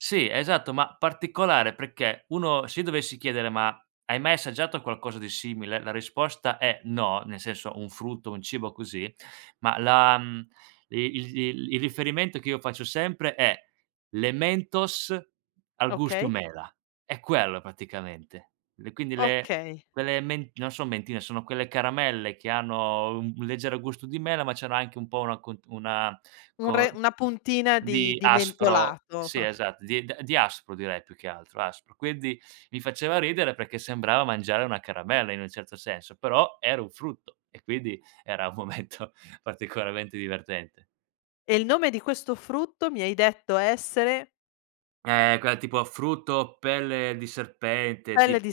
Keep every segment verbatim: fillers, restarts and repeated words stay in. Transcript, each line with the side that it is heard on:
right: Sì, esatto, ma, particolare perché, uno se io dovessi chiedere: "Ma hai mai assaggiato qualcosa di simile?", la risposta è: "No". Nel senso un frutto, un cibo così, ma la, mhmm, il il il riferimento che io faccio sempre, è le mentos al gusto
left: Okay.
right: mela, è quello praticamente. E quindi le
left: Okay.
right: quelle men non son mentine, sono quelle caramelle, che hanno u un leggero gusto di mela, ma c'hanno anche un po' una co una
left: Un
right: con
left: re una puntina di
right: di
left: di
right: aspro,
left: mentolato.
right: sì esatto, di di aspro direi più che altro, aspro. Quindi, mi faceva ridere perché, sembrava mangiare una caramella, in un certo senso, però era un frutto, e quindi era un momento particolarmente divertente.
left: E il nome di questo frutto, mi hai detto essere?
right: Ehm, quella tipo frutto pelle di serpente,
left: Pelle
right: tip
left: di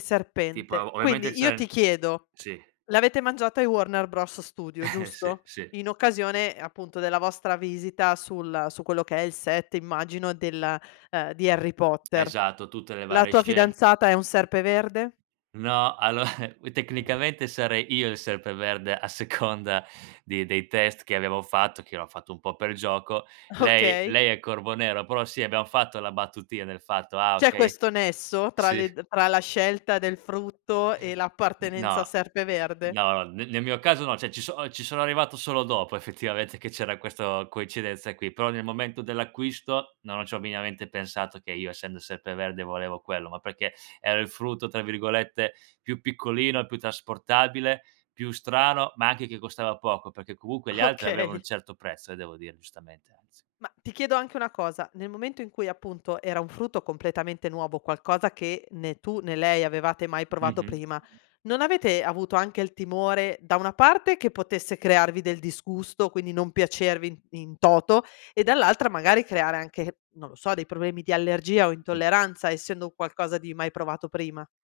right: tipo
left: serpente.
right: ov ovviamente
left: Quindi io ti
right: [unintelligible]
left: chiedo:
right: sì.
left: l'avete mangiato ai Warner Bros Studio,
right: Sì,
left: giusto?
right: sì.
left: In occasione, appunto, della vostra visita sul su quello che è il set, immagino, della ehm, di Harry Potter.
right: Esatto, tutte le
left: La
right: varie
left: tua
right: sce
left: fidanzata è un Serpeverde?
right: No, allo alloa tecnicamente sarei io il Serpeverde, a seconda di dei test che abbiamo fatto, che l'ho fatto un po' per gioco. Lei
left: Okay.
right: lei è Corvonero, però sì, abbiamo fatto la battutina del fatto: "Ah
left: C'è
right: okay"
left: questo nesso, tra
right: sì.
left: le tra la scelta del frutto e
right: N
left: l'appartenenza a
right: no.
left: Serpeverde?
right: No no, ne nel mio caso no, ceh ci so ci sono arrivato solo dopo effettivamente, che c'era questo coincidenza qui, però nel momento dell'acquisto, non c'ho miniamente pensato che io essendo Serpeverde volevo quello, ma perché era il frutto, tra virgolette, "più piccolino", più trasportabile, più strano, ma anche che costava poco, perché comunque gli altri avevano un
left: Okay.
right: certo prezzo, eh, devo dire giustamente, anzi.
left: Ma, ti chiedo anche una cosa: nel momento in cui appunto, era un frutto completamente nuovo, qualcosa che né tu né lei avevate mai provato
right: Mh-mh.
left: prima, non avete avuto anche il timore, da una parte che potesse crearvi del disgusto, quindi non piacervi in in toto e dall'altra magari creare anche, non lo so, dei problemi di allergia, o
right: Mh.
left: intolleranza essendo un qualcosa di mai provato prima?